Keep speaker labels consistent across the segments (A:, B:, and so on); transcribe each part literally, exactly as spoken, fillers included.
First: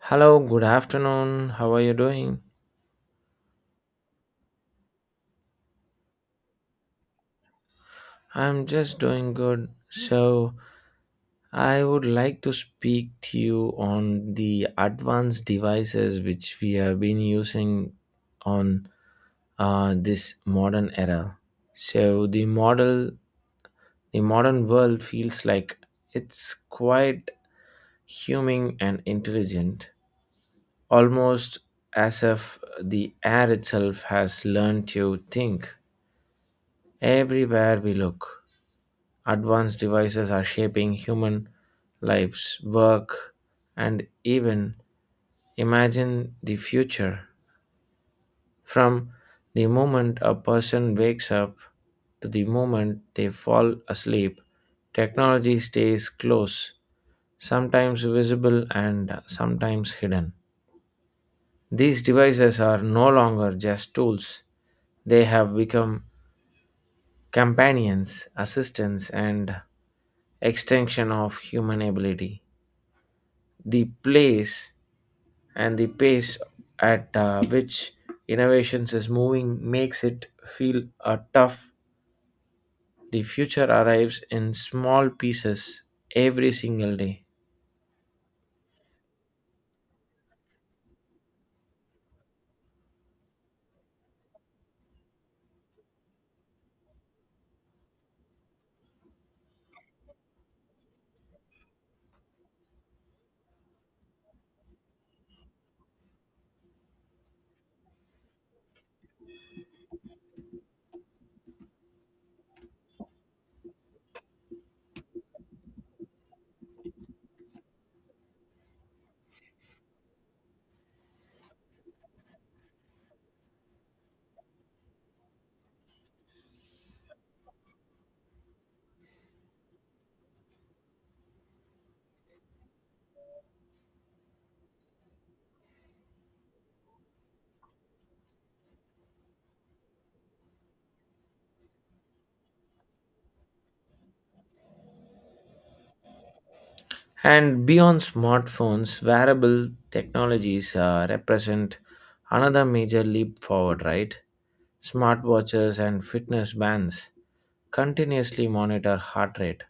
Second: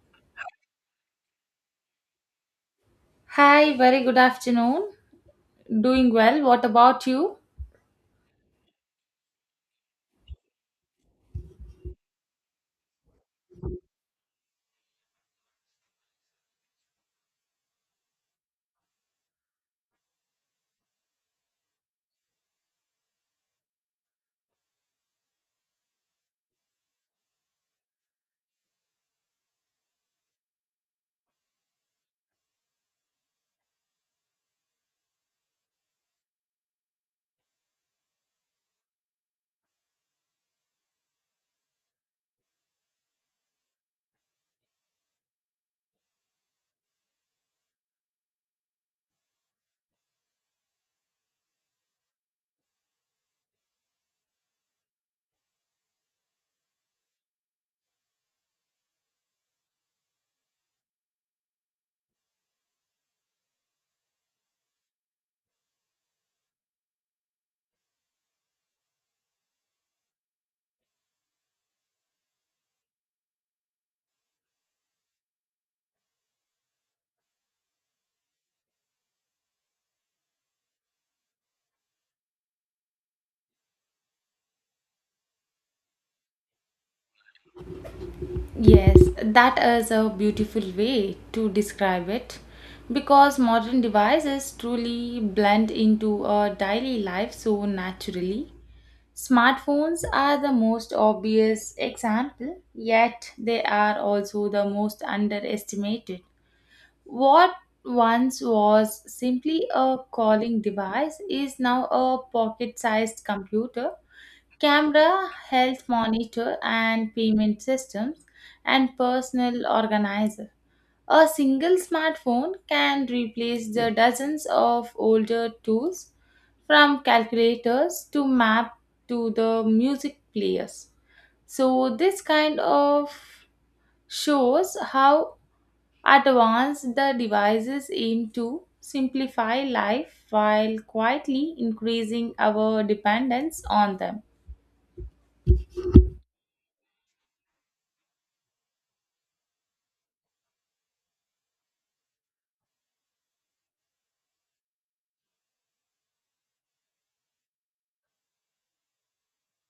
A: Hello, good afternoon. How are you doing?
B: Hi, very good afternoon. Doing well. What about you?
A: I'm just doing good. So, I would like to speak to you on the advanced devices which we have been using on uh, this modern era. So, the model, the modern world feels like it's quite human and intelligent, almost as if the air itself has learned to think everywhere we look. Advanced devices are shaping human lives, work, and even imagine the future. From the moment a person wakes up to the moment they fall asleep, technology stays close, sometimes visible and sometimes hidden. These devices are no longer just tools, they have become companions, assistants, and extension of human ability. The place and the pace at uh, which innovations is moving makes it feel uh, tough. The future arrives in small pieces every single day.
B: Yes, that is a beautiful way to describe it because modern devices truly blend into our daily life so naturally. Smartphones are the most obvious example, yet they are also the most underestimated. What once was simply a calling device is now a pocket sized computer, camera, health monitor, and payment systems, and personal organizer. A single smartphone can replace the dozens of older tools, from calculators to map to the music players. So, this kind of shows how advanced the devices aim to simplify life while quietly increasing our dependence on them.
A: And beyond smartphones, wearable technologies uh, represent another major leap forward, right? Smartwatches and fitness bands continuously monitor heart rate,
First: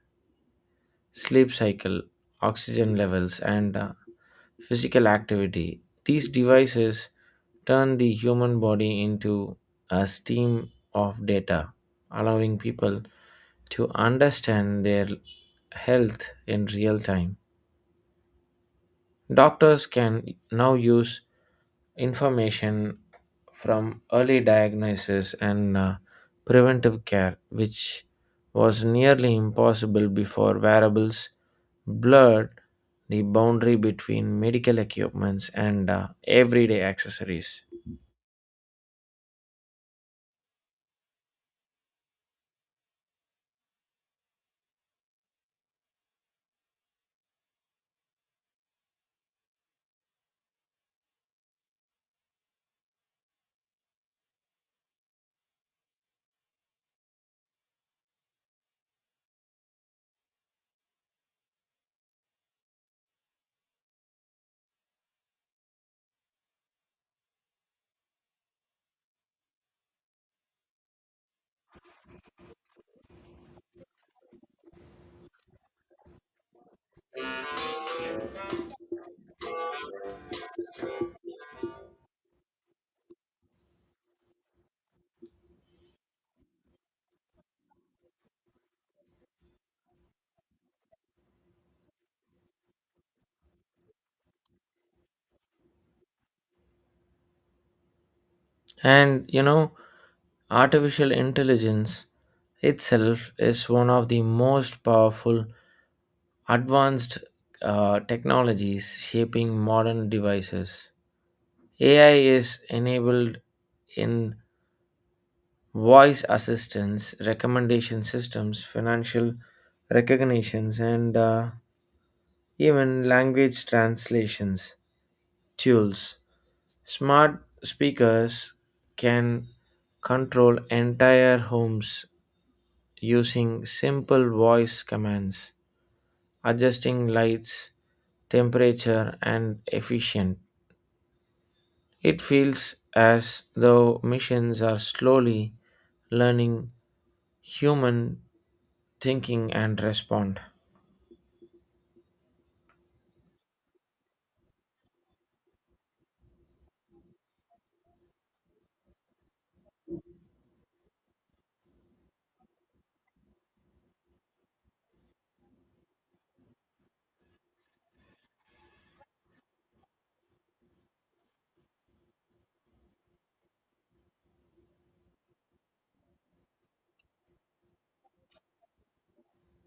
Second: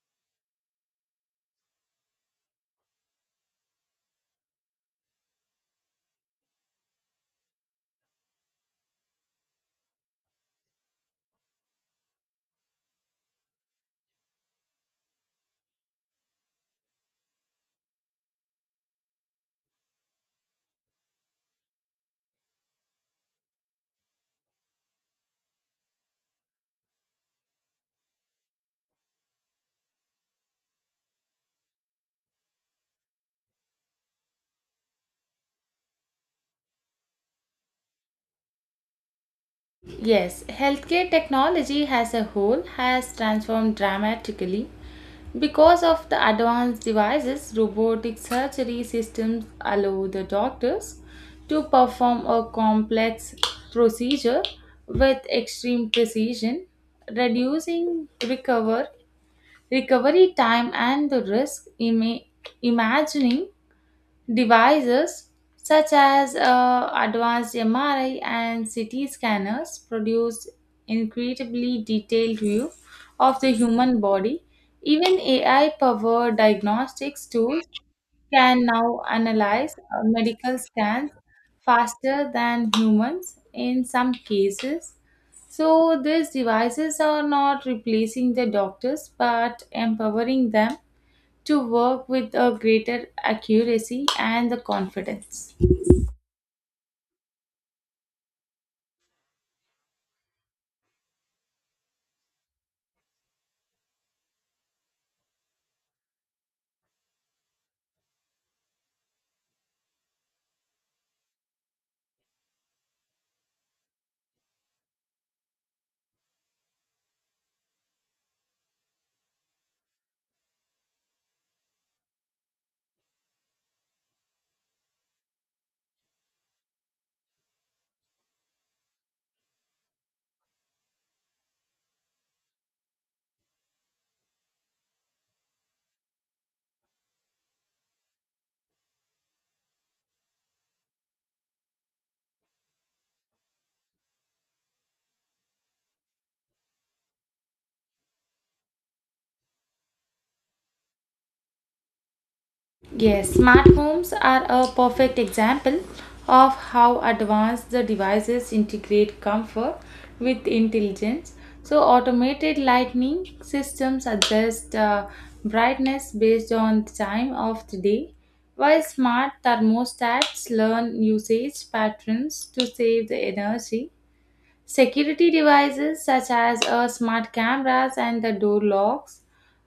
A: sleep cycle, oxygen levels, and uh, physical activity. These devices turn the human body into a stream of data, allowing people to understand their health in real time. Doctors can now use information from early diagnosis and uh, preventive care, which was nearly impossible before wearables blurred the boundary between medical equipments and uh, everyday accessories.
B: Yes, healthcare technology as a whole has transformed dramatically because of the advanced devices. Robotic surgery systems allow the doctors to perform a complex procedure with extreme precision, reducing recover recovery time and the risk. Ima- imagining Devices such as uh, advanced M R I and C T scanners produce incredibly detailed view of the human body. Even A I-powered diagnostics tools can now analyze uh, medical scans faster than humans in some cases. So, these devices are not replacing the doctors but empowering them to work with a greater accuracy and the confidence.
A: And you know, artificial intelligence itself is one of the most powerful advanced uh, technologies shaping modern devices. A I is enabled in voice assistance, recommendation systems, financial recognitions, and uh, even language translations tools. Smart speakers can control entire homes using simple voice commands, adjusting lights, temperature, and efficient. It feels as though machines are slowly learning human thinking and respond.
B: Yes, smart homes are a perfect example of how advanced the devices integrate comfort with intelligence. So, automated lighting systems adjust uh, brightness based on the time of the day, while smart thermostats learn usage patterns to save the energy. Security devices such as uh, smart cameras and the door locks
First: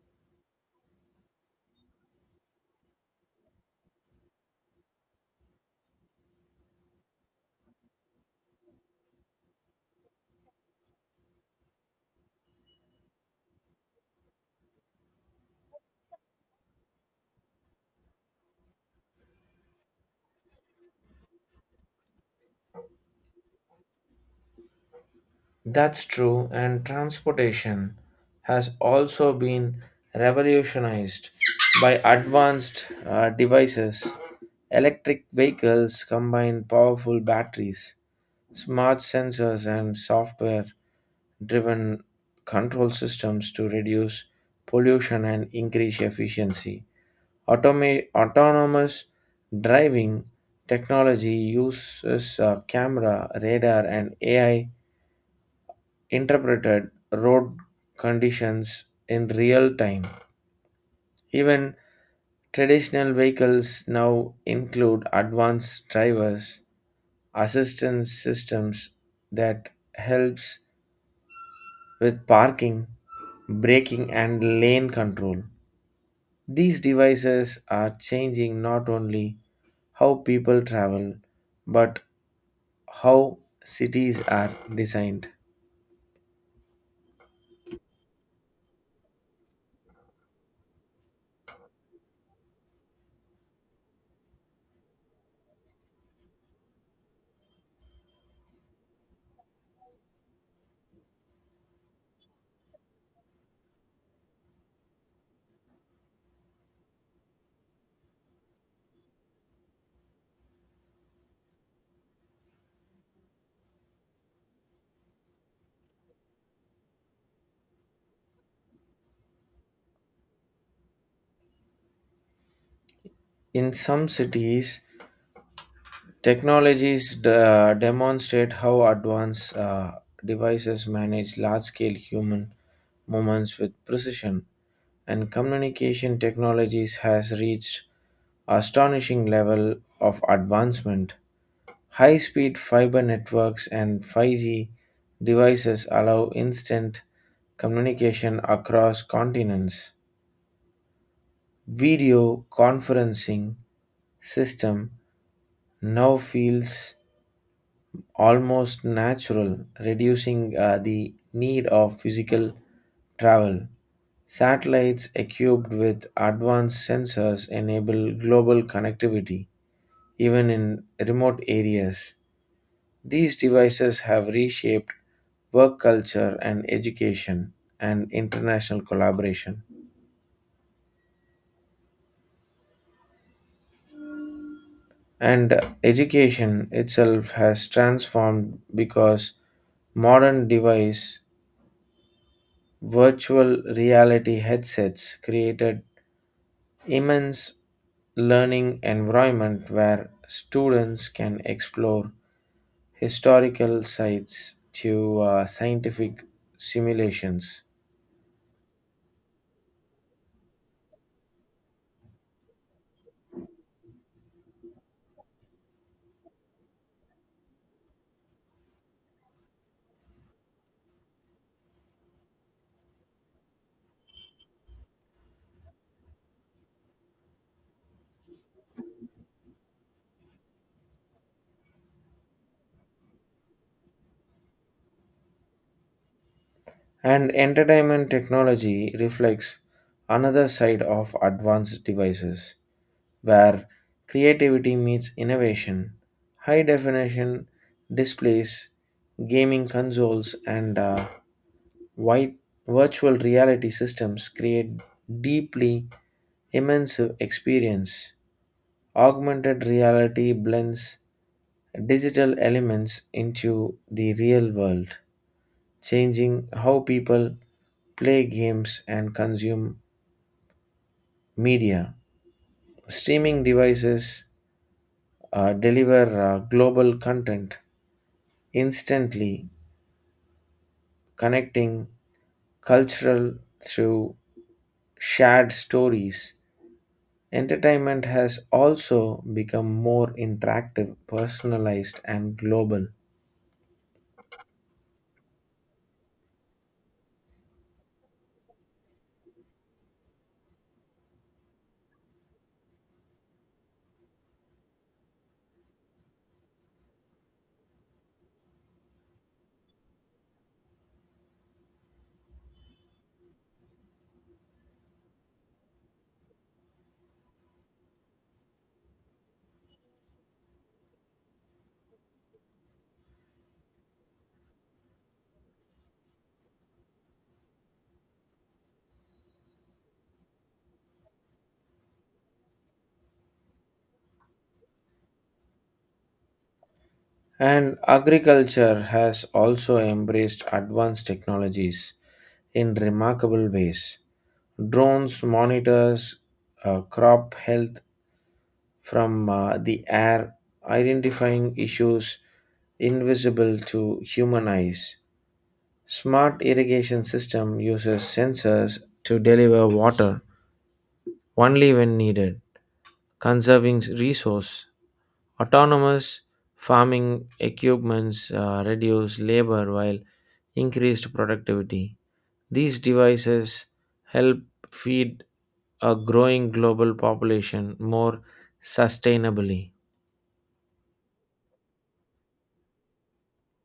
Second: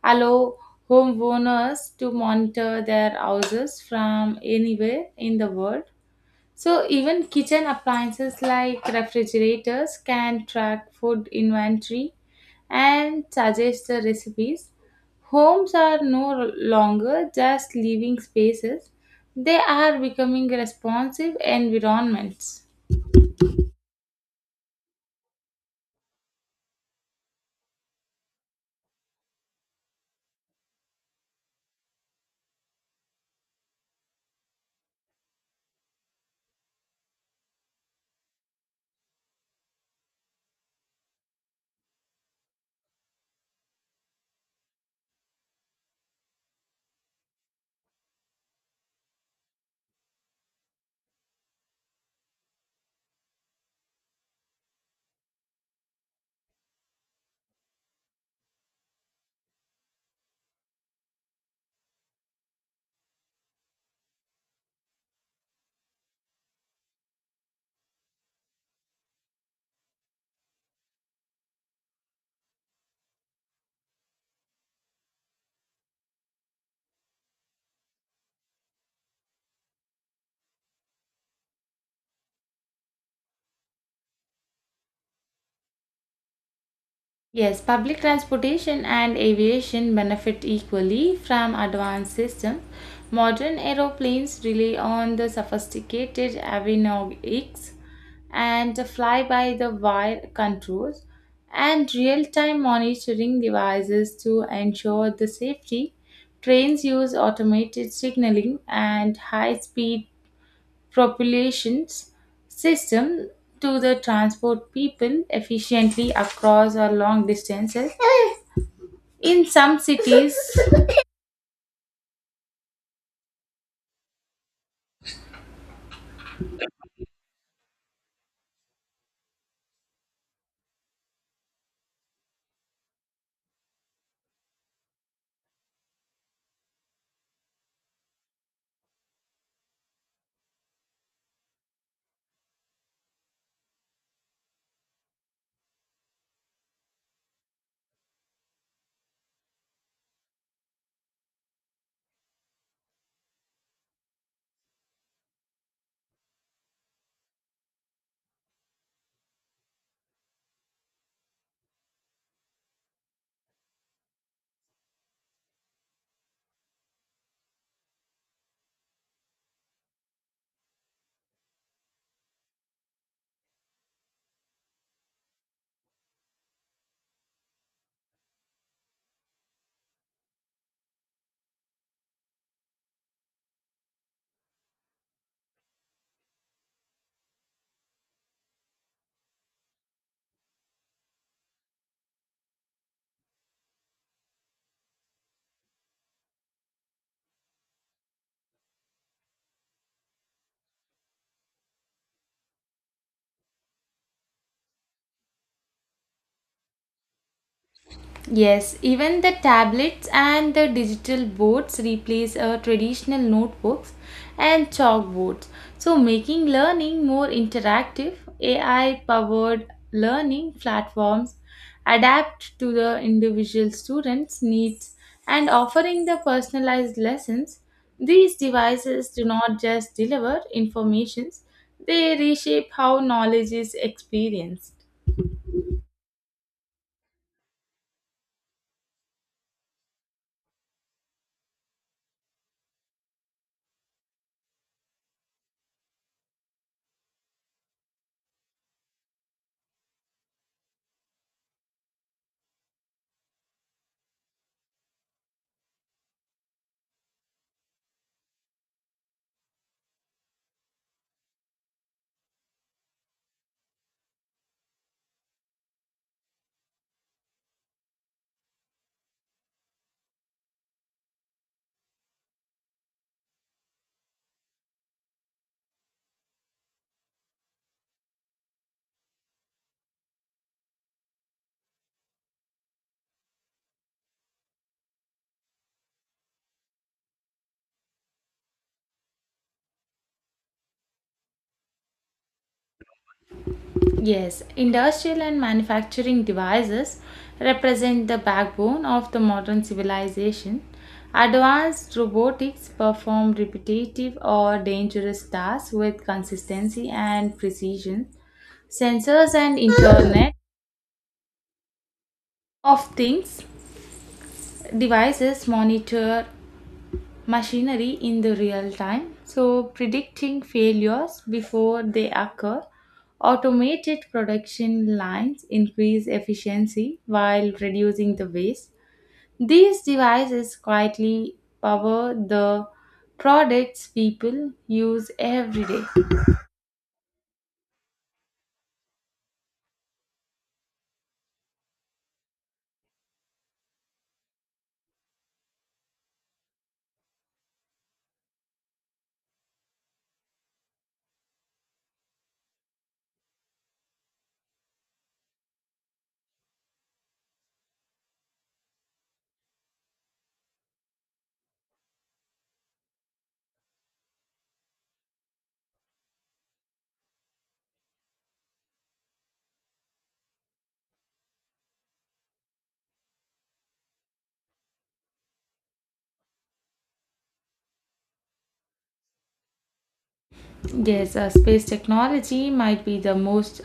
B: allow homeowners to monitor their houses from anywhere in the world. So, even kitchen appliances like refrigerators can track food inventory and suggest the recipes. Homes are no longer just living spaces, they are becoming responsive environments.
A: That's true, and transportation has also been revolutionized by advanced uh, devices. Electric vehicles combine powerful batteries, smart sensors, and software driven control systems to reduce pollution and increase efficiency. Automa- autonomous driving technology uses a camera, radar, and A I interpreted road conditions in real time. Even traditional vehicles now include advanced drivers assistance systems that helps with parking, braking and lane control. These devices are changing not only how people travel but how cities are designed.
B: Yes, public transportation and aviation benefit equally from advanced systems. Modern aeroplanes rely on the sophisticated avionics and fly by the wire controls and real time monitoring devices to ensure the safety. Trains use automated signaling and high speed propulsions system to the transport people efficiently across or long distances. In some cities,
A: In some cities, technologies de- demonstrate how advanced uh, devices manage large scale human movements with precision, and communication technologies has reached astonishing level of advancement. High speed fiber networks and five G devices allow instant communication across continents. Video conferencing system now feels almost natural, reducing uh, the need of physical travel. Satellites equipped with advanced sensors enable global connectivity, even in remote areas. These devices have reshaped work culture and education and international collaboration. And education itself has transformed because modern device. Virtual reality headsets created immense learning environment where students can explore historical sites to uh, scientific simulations.
B: yes, even the tablets and the digital boards replace uh, traditional notebooks and chalkboards. So, making learning more interactive, A I powered learning platforms adapt to the individual students' needs and offering the personalized lessons. These devices do not just deliver information, they reshape how knowledge is experienced.
A: And entertainment technology reflects another side of advanced devices where creativity meets innovation. High definition displays, gaming consoles, and uh, white virtual reality systems create deeply immersive experience. Augmented reality blends digital elements into the real world, changing how people play games and consume media. Streaming devices uh, deliver uh, global content instantly, connecting cultural through shared stories. Entertainment has also become more interactive, personalized, and global.
B: Yes, industrial and manufacturing devices represent the backbone of the modern civilization. Advanced robotics perform repetitive or dangerous tasks with consistency and precision. Sensors and Internet of Things devices monitor machinery in the real time, so predicting failures before they occur. Automated production lines increase efficiency while reducing the waste. These devices quietly power the products people use every day.
A: And agriculture has also embraced advanced technologies in remarkable ways. Drones monitors uh, crop health from uh, the air, identifying issues invisible to human eyes. Smart irrigation system uses sensors to deliver water only when needed conserving resource. Autonomous farming equipments uh, reduce labor while increased productivity. These devices help feed a growing global population more sustainably.
B: Yes, uh, space technology might be the most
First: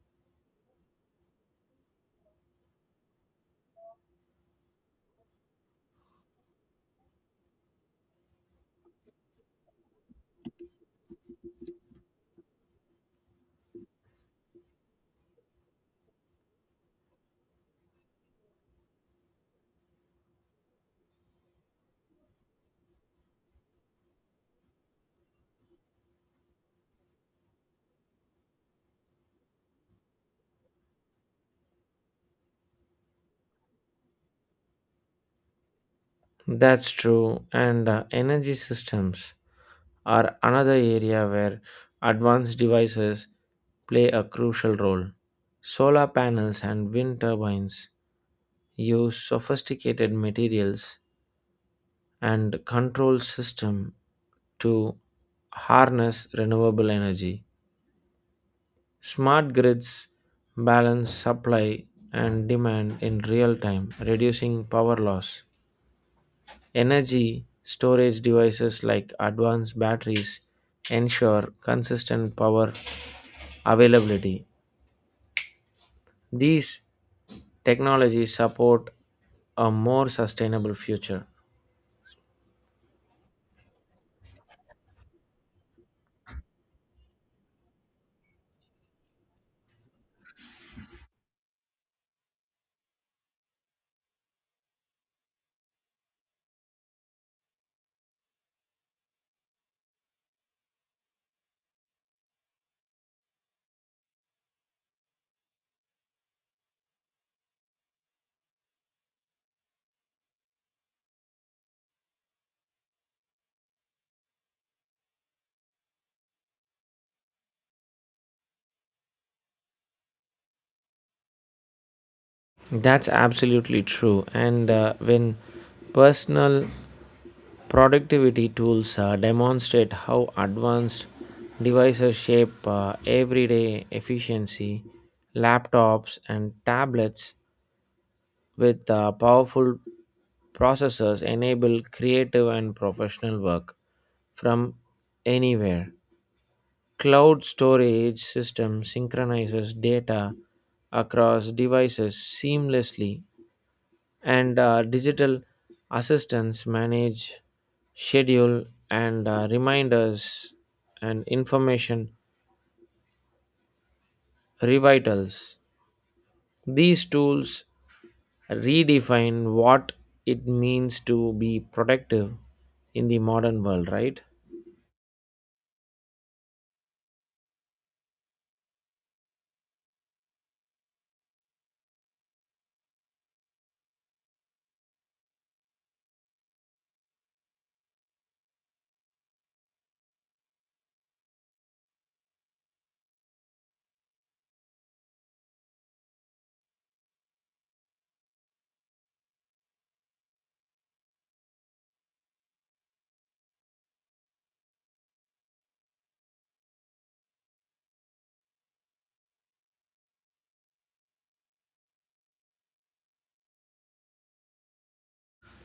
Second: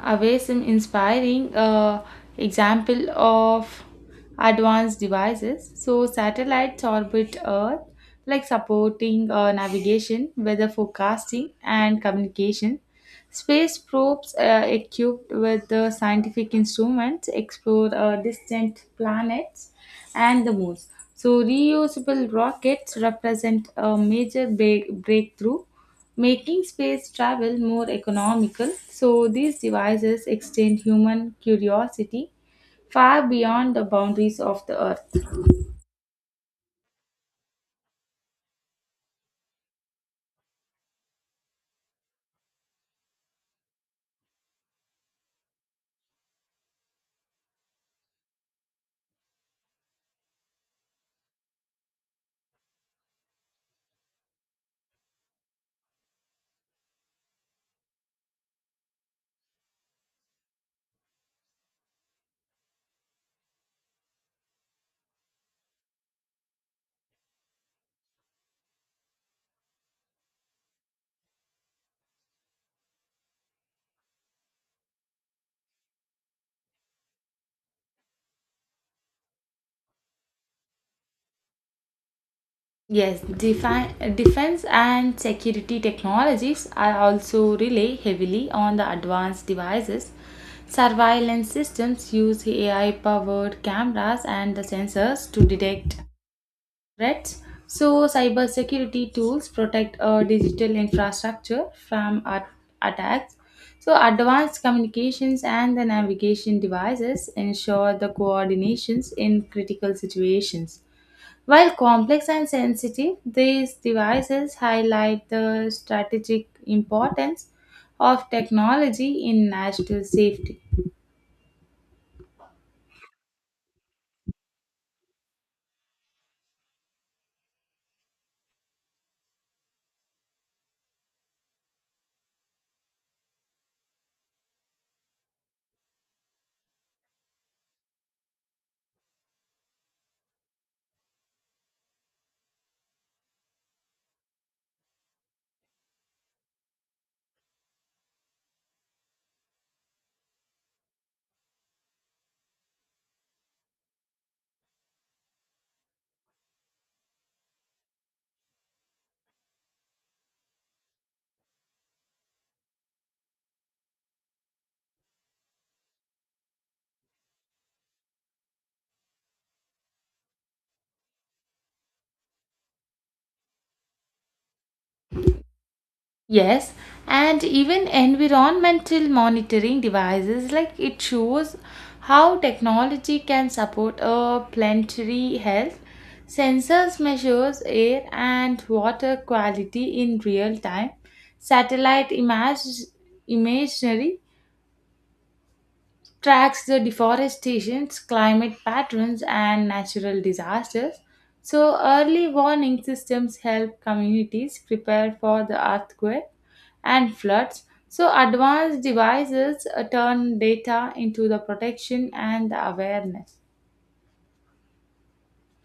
B: away some inspiring uh, example of advanced devices. So satellites orbit Earth, like supporting uh, navigation, weather forecasting, and communication. Space probes uh, equipped with the scientific instruments explore uh, distant planets and the moons. So reusable rockets represent a major break- breakthrough making space travel more economical. So, these devices extend human curiosity far beyond the boundaries of the Earth.
A: That's true, and uh, energy systems are another area where advanced devices play a crucial role. Solar panels and wind turbines use sophisticated materials and control system to harness renewable energy. Smart grids balance supply and demand in real time, reducing power loss. Energy storage devices like advanced batteries ensure consistent power availability. These technologies support a more sustainable future.
B: Yes, defi- defense and security technologies are also rely heavily on the advanced devices. Surveillance systems use A I powered cameras and the sensors to detect threats. So, cybersecurity tools protect our digital infrastructure from at- attacks. So, advanced communications and the navigation devices ensure the coordinations in critical situations. While complex and sensitive, these devices highlight the strategic importance of technology in national safety.
A: That's absolutely true. And uh, when personal productivity tools uh, demonstrate how advanced devices shape uh, everyday efficiency. Laptops and tablets with uh, powerful processors enable creative and professional work from anywhere. Cloud storage system synchronizes data across devices seamlessly, and uh, digital assistants manage schedule and uh, reminders and information revitals these tools redefine what it means to be productive in the modern world, right?
B: Yes, and even environmental monitoring devices like it shows how technology can support a planetary health. Sensors measures air and water quality in real time. Satellite image imagery tracks the deforestation, climate patterns, and natural disasters. So, early warning systems help communities prepare for the earthquake and floods. So, advanced devices uh, turn data into the protection and the awareness.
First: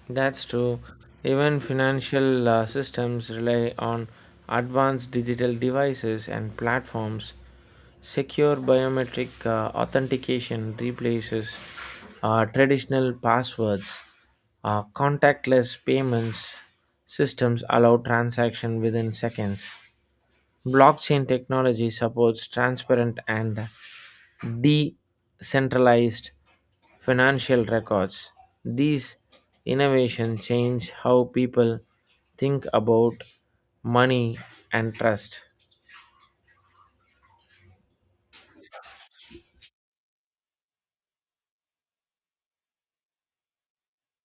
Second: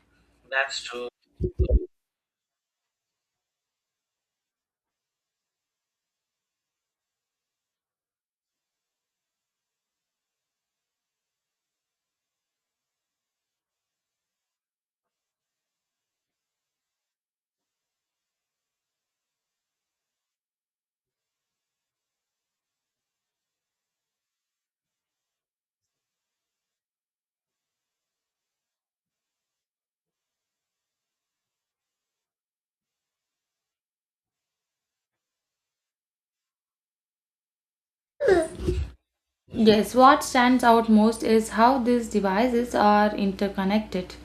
A: That's true. Even financial uh, systems rely on advanced digital devices and platforms. Secure biometric uh, authentication replaces uh, traditional passwords. Uh, contactless payments systems allow transaction within seconds. Blockchain technology supports transparent and decentralized financial records. These innovations change how people think about money and trust.
B: Yes, what stands out most is how these devices are interconnected.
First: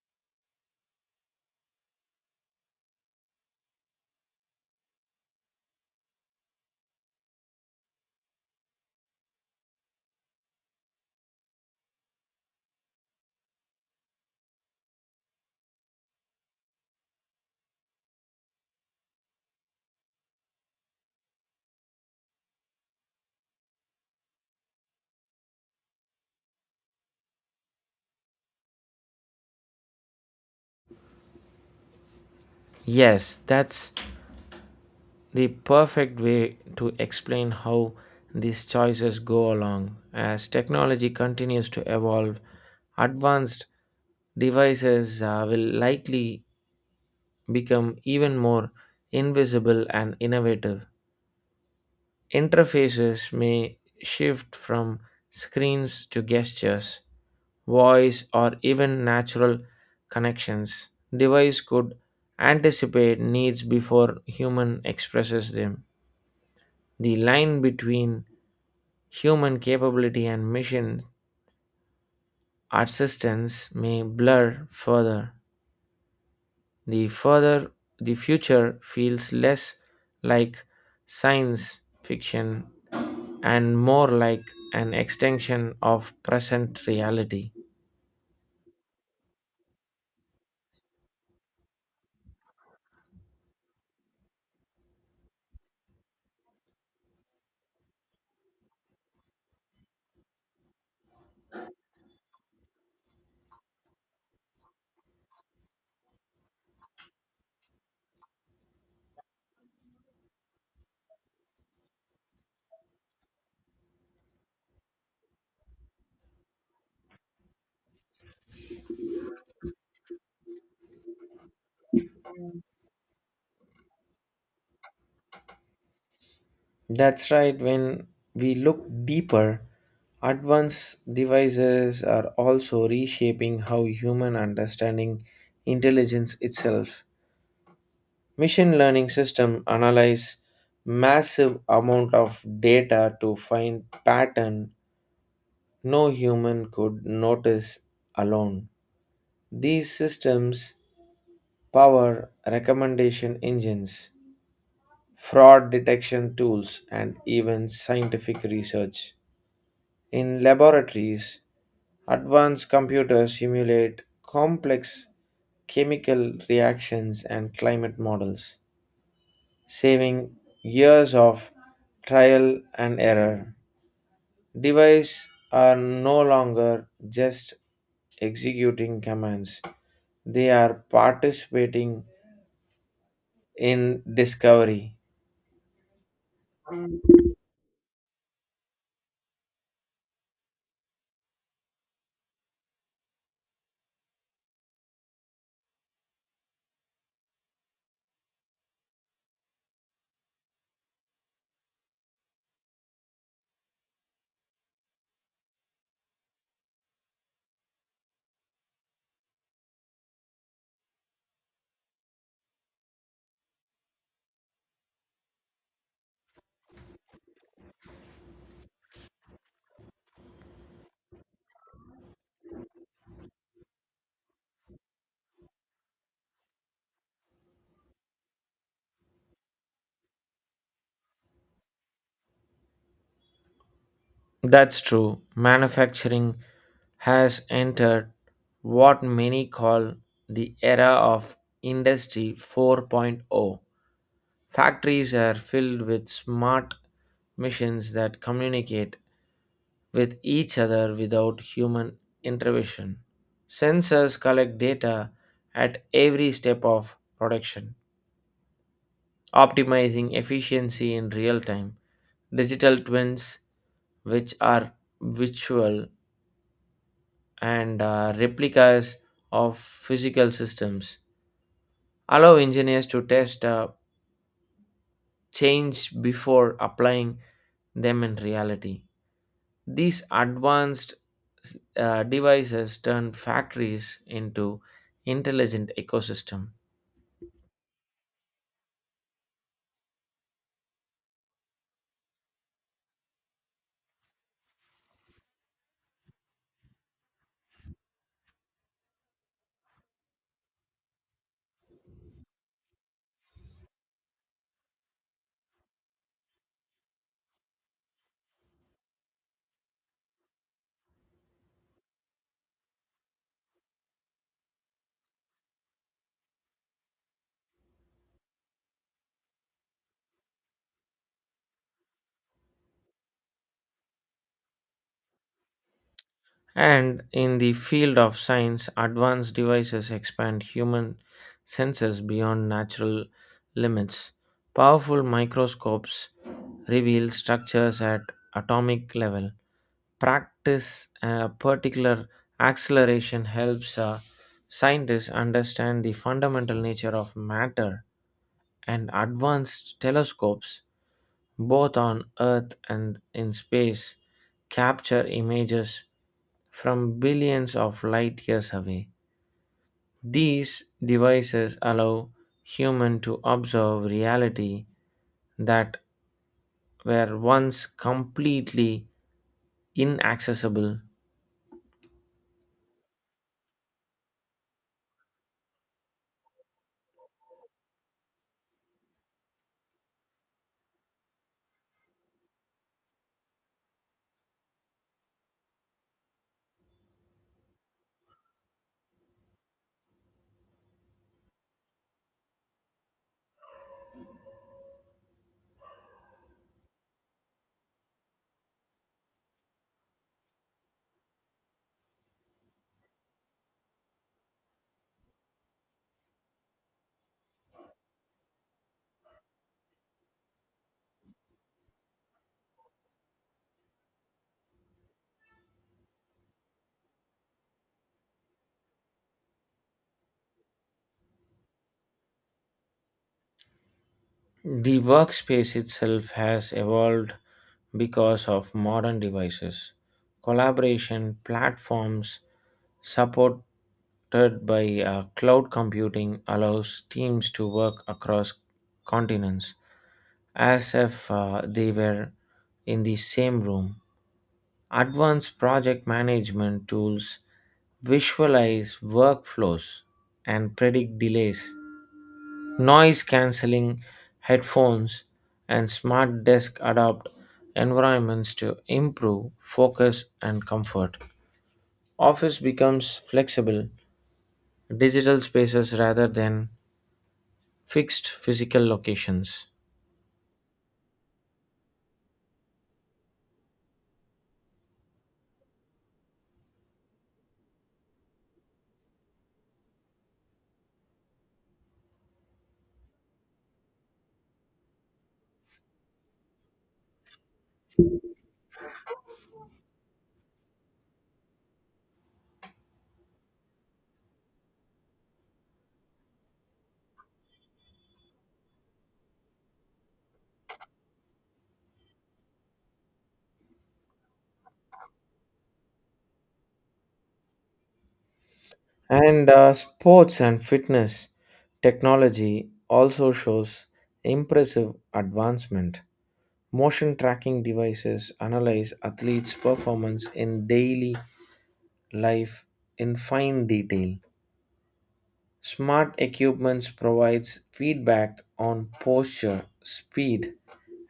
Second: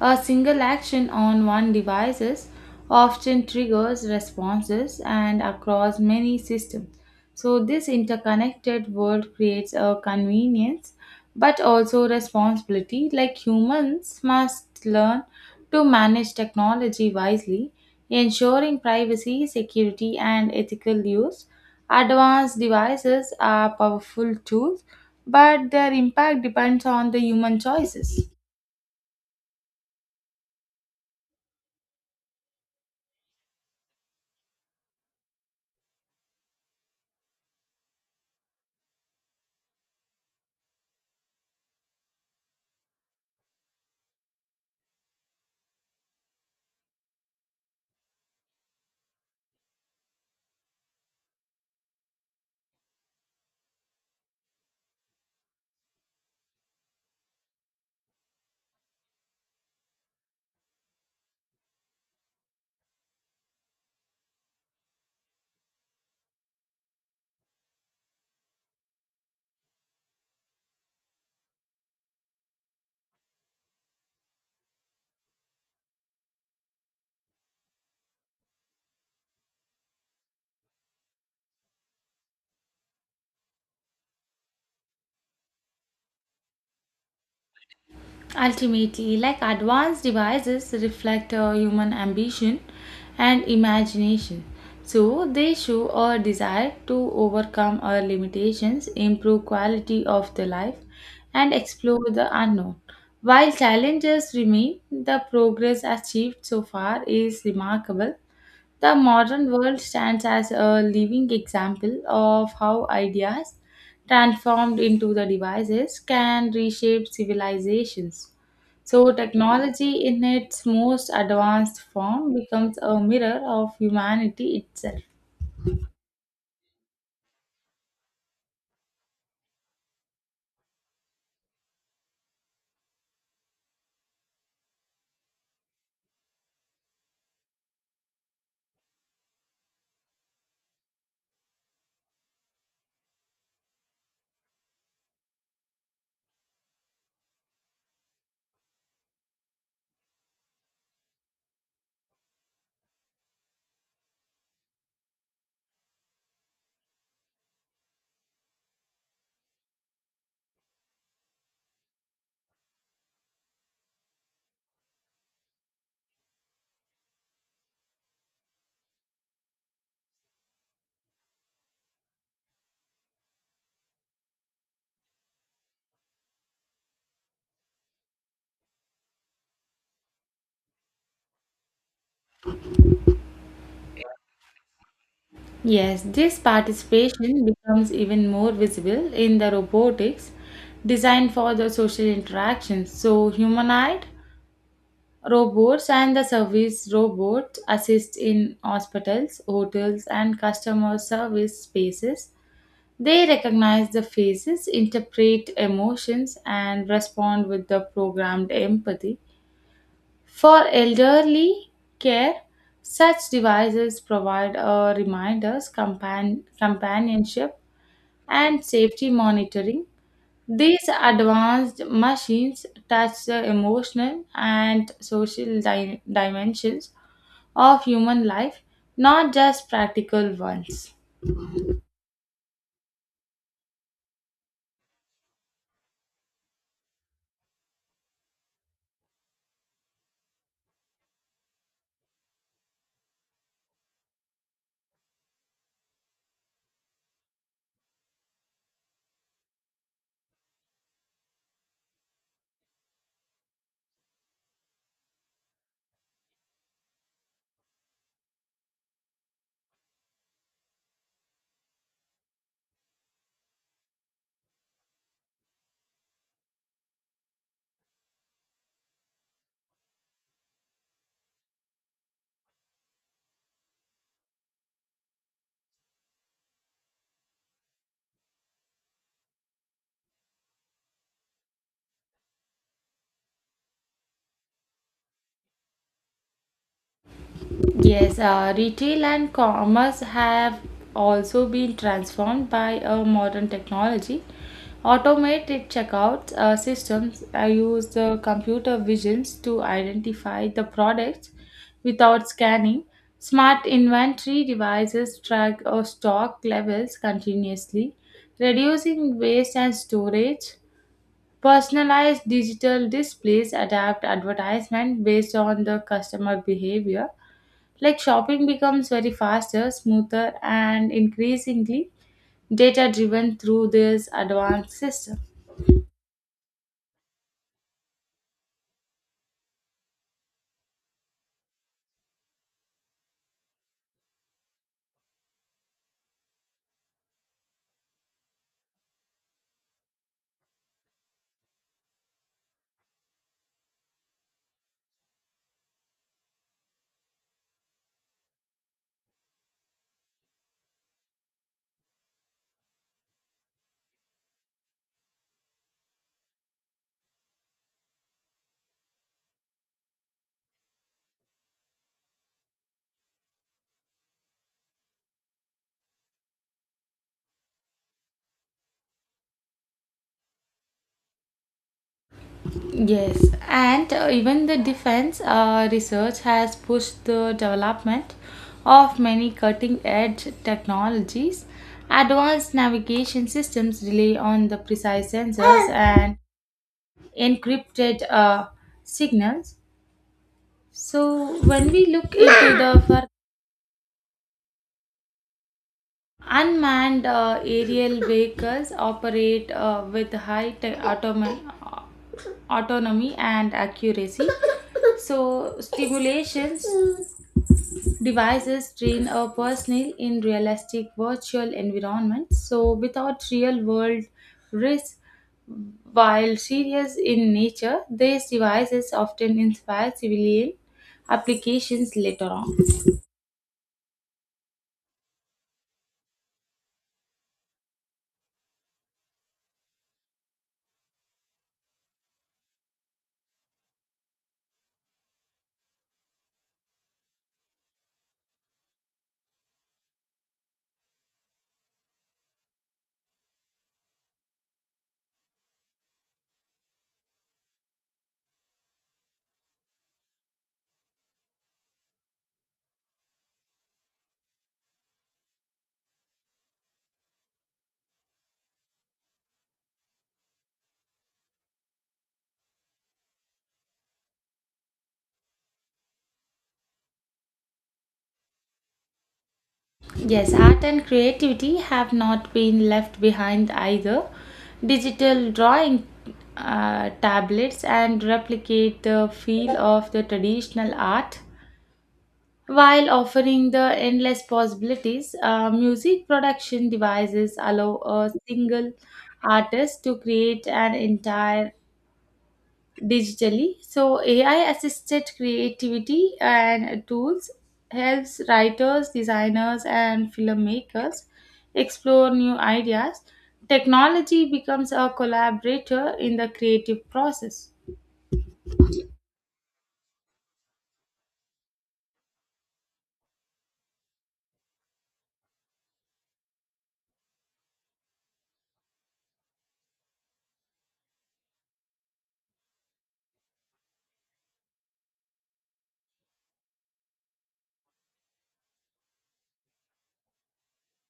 B: A single action on one device often triggers responses and across many systems. So, this interconnected world creates a convenience but also responsibility. Like humans must learn to manage technology wisely, ensuring privacy, security, and ethical use. Advanced devices are powerful tools, but their impact depends on the human choices.
A: Yes, that's the perfect way to explain how these choices go along. As technology continues to evolve, advanced devices uh, will likely become even more invisible and innovative. Interfaces may shift from screens to gestures, voice, or even natural connections. Device could anticipate needs before human expresses them. The line between human capability and machine assistance may blur further. The further the future feels less like science fiction and more like an extension of present reality.
B: Ultimately, like advanced devices reflect uh, human ambition and imagination. So they show our desire to overcome our limitations, improve quality of the life, and explore the unknown. While challenges remain, the progress achieved so far is remarkable. The modern world stands as a living example of how ideas transformed into the devices can reshape civilizations. So, technology in its most advanced form becomes a mirror of humanity itself.
A: That's right, when we look deeper, advanced devices are also reshaping how human understanding intelligence itself. Machine learning system analyze massive amount of data to find pattern no human could notice alone. These systems power recommendation engines, fraud detection tools, and even scientific research. In laboratories, advanced computers simulate complex chemical reactions and climate models, saving years of trial and error. Devices are no longer just executing commands, they are participating in discovery.
B: Yes, this participation becomes even more visible in the robotics designed for the social interactions. So, humanoid robots and the service robots assist in hospitals, hotels, and customer service spaces. They recognize the faces, interpret emotions, and respond with the programmed empathy. For elderly care, such devices provide a reminders, compan- companionship, and safety monitoring. These advanced machines touch the emotional and social di- dimensions of human life, not just practical ones.
A: That's true. Manufacturing has entered what many call the era of Industry 4.0. Factories are filled with smart machines that communicate with each other without human intervention. Sensors collect data at every step of production, optimizing efficiency in real time. Digital twins, which are virtual and uh, replicas of physical systems, allow engineers to test uh, change before applying them in reality. These advanced uh, devices turn factories into intelligent ecosystem.
B: Yes, uh, retail and commerce have also been transformed by uh, modern technology. Automated checkout uh, systems uh, use the computer visions to identify the products without scanning. Smart inventory devices track uh, stock levels continuously, reducing waste and storage. Personalized digital displays adapt advertisement based on the customer behavior like shopping becomes very faster, smoother, and increasingly data driven through this advanced system.
A: And in the field of science, advanced devices expand human senses beyond natural limits. Powerful microscopes reveal structures at atomic level, practice a particular acceleration helps uh, scientists understand the fundamental nature of matter and advanced telescopes both on earth and in space capture images from billions of light years away. These devices allow human to observe reality that were once completely inaccessible.
B: Yes, and uh, even the defense uh, research has pushed the development of many cutting edge technologies. Advanced navigation systems rely on the precise sensors and encrypted uh, signals. So, when we look into the further unmanned uh, aerial vehicles operate uh, with high te- automa- autonomy and accuracy. So, stimulations devices train a personnel in realistic virtual environments. So, without real world risk, while serious in nature, these devices often inspire civilian applications later on.
A: The workspace itself has evolved because of modern devices, collaboration platforms supported by uh, cloud computing allows teams to work across continents as if uh, they were in the same room. Advanced project management tools visualize workflows and predict delays. Noise cancelling headphones and smart desk adapt environments to improve focus and comfort. Office becomes flexible, digital spaces rather than fixed physical locations.
B: Yes, art and creativity have not been left behind either. Digital drawing uh, tablets and replicate the feel of the traditional art while offering the endless possibilities. Uh, music production devices allow a single artist to create an entire digitally. So AI assisted creativity and tools helps writers, designers and filmmakers explore new ideas. Technology becomes a collaborator in the creative process.
A: And uh, sports and fitness technology also shows impressive advancement. Motion tracking devices analyze athletes' performance in daily life in fine detail. Smart equipments provides feedback on posture, speed,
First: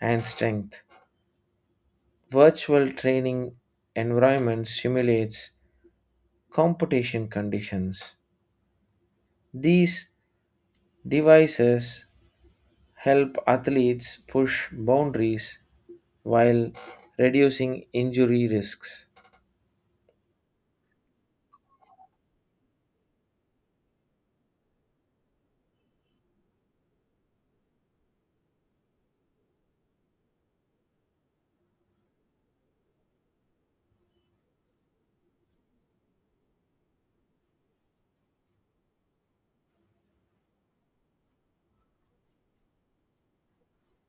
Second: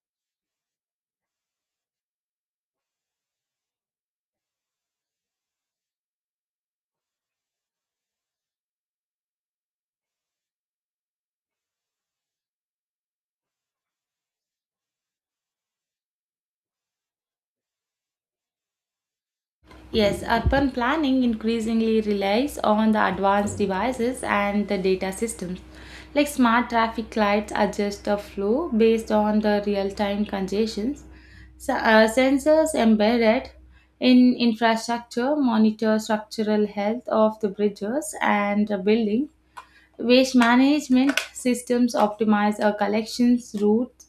A: and strength. Virtual training environment simulates competition conditions. These devices help athletes push boundaries while reducing injury risks.
B: Yes, urban planning increasingly relies on the advanced devices and the data systems. Like smart traffic lights adjust the flow based on the real time congestions. So, uh, sensors embedded in infrastructure monitor structural health of the bridges and the building. Waste management systems optimize our collections routes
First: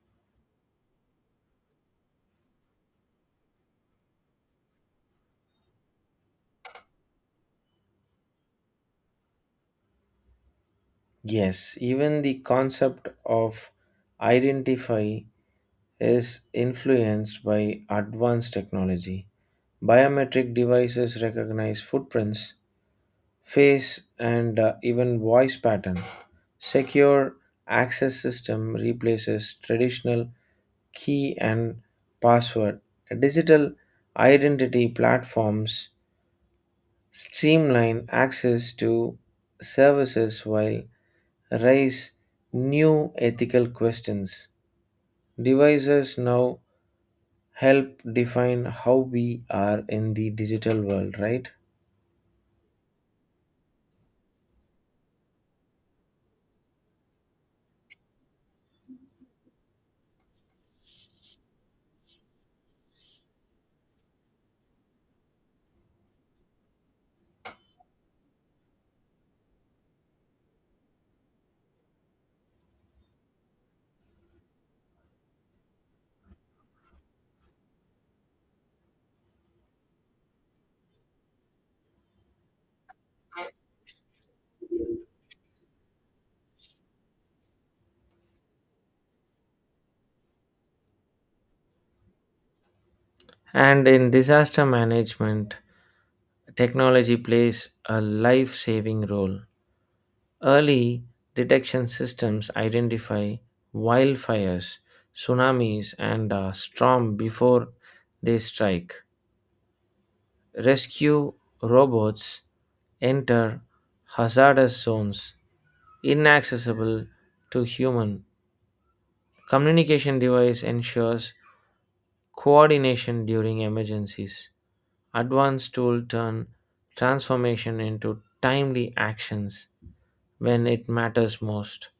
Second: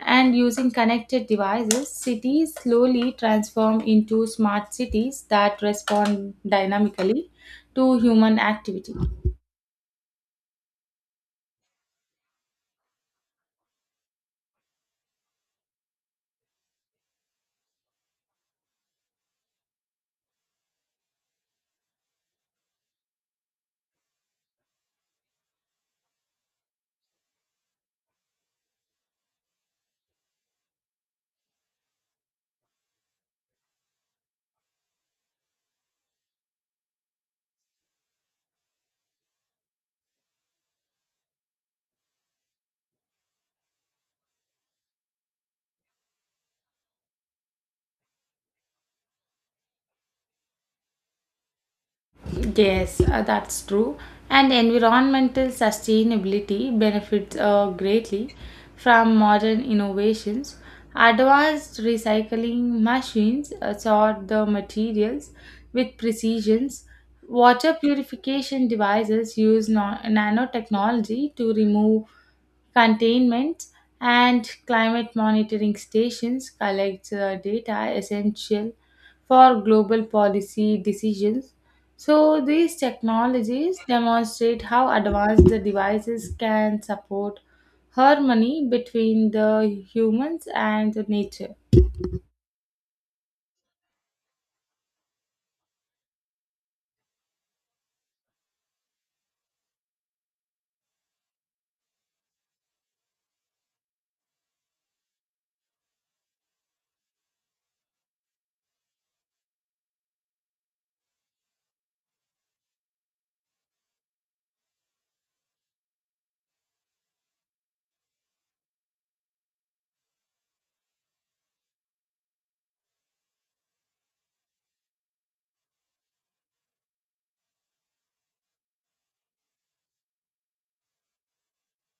B: and using connected devices, cities slowly transform into smart cities that respond dynamically to human activity.
A: Yes, even the concept of identify is influenced by advanced technology. Biometric devices recognize footprints, face, and uh, even voice pattern. Secure access system replaces traditional key and password. Digital identity platforms streamline access to services while raise new ethical questions. Devices now help define how we are in the digital world, right?
B: Yes, uh, that's true. And environmental sustainability benefits uh, greatly from modern innovations. Advanced recycling machines uh, sort the materials with precision. Water purification devices use no- nanotechnology to remove containment, and climate monitoring stations collect uh, data essential for global policy decisions. So these technologies demonstrate how advanced the devices can support harmony between the humans and the nature.
A: And in disaster management, technology plays a life saving role. Early detection systems identify wildfires, tsunamis, and uh, storm before they strike. Rescue robots enter hazardous zones inaccessible to human. Communication device ensures coordination during emergencies. Advanced tool turn transformation into timely actions when it matters most.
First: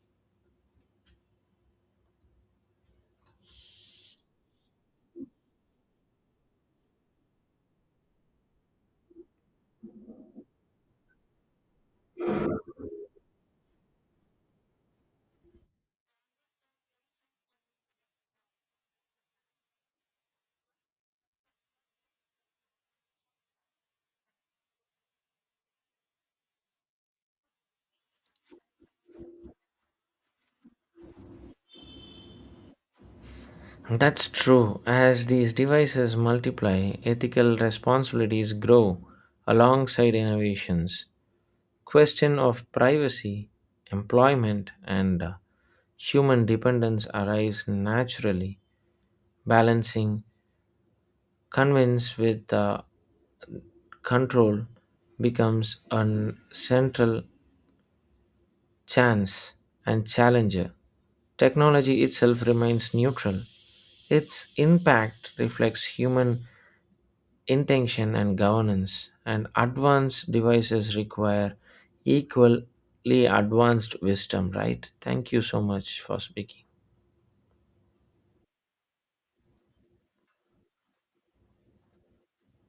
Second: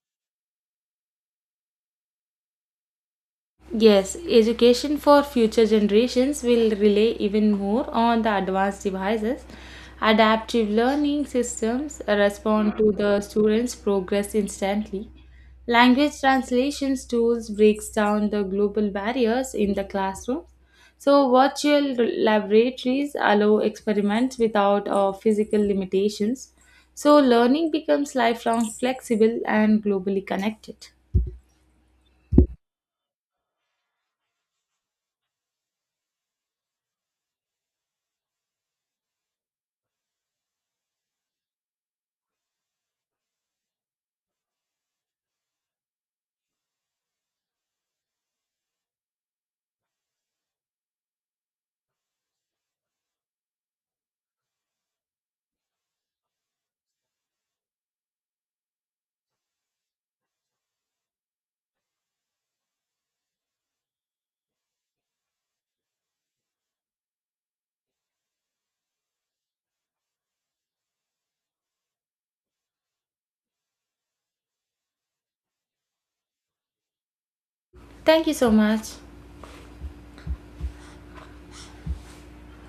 B: Yes, education for future generations will rely even more on the advanced devices. Adaptive learning systems respond to the students' progress instantly. Language translations tools breaks down the global barriers in the classroom. So virtual laboratories allow experiments without uh, physical limitations. So learning becomes lifelong flexible and globally connected.
A: That's true. As these devices multiply, ethical responsibilities grow alongside innovations. Question of privacy, employment, and uh, human dependence arise naturally. Balancing convince with uh, control becomes a central chance and challenger. Technology itself remains neutral. Its impact reflects human intention and governance, and advanced devices require equally advanced wisdom, right? Thank you so much for speaking.
B: Thank you so much.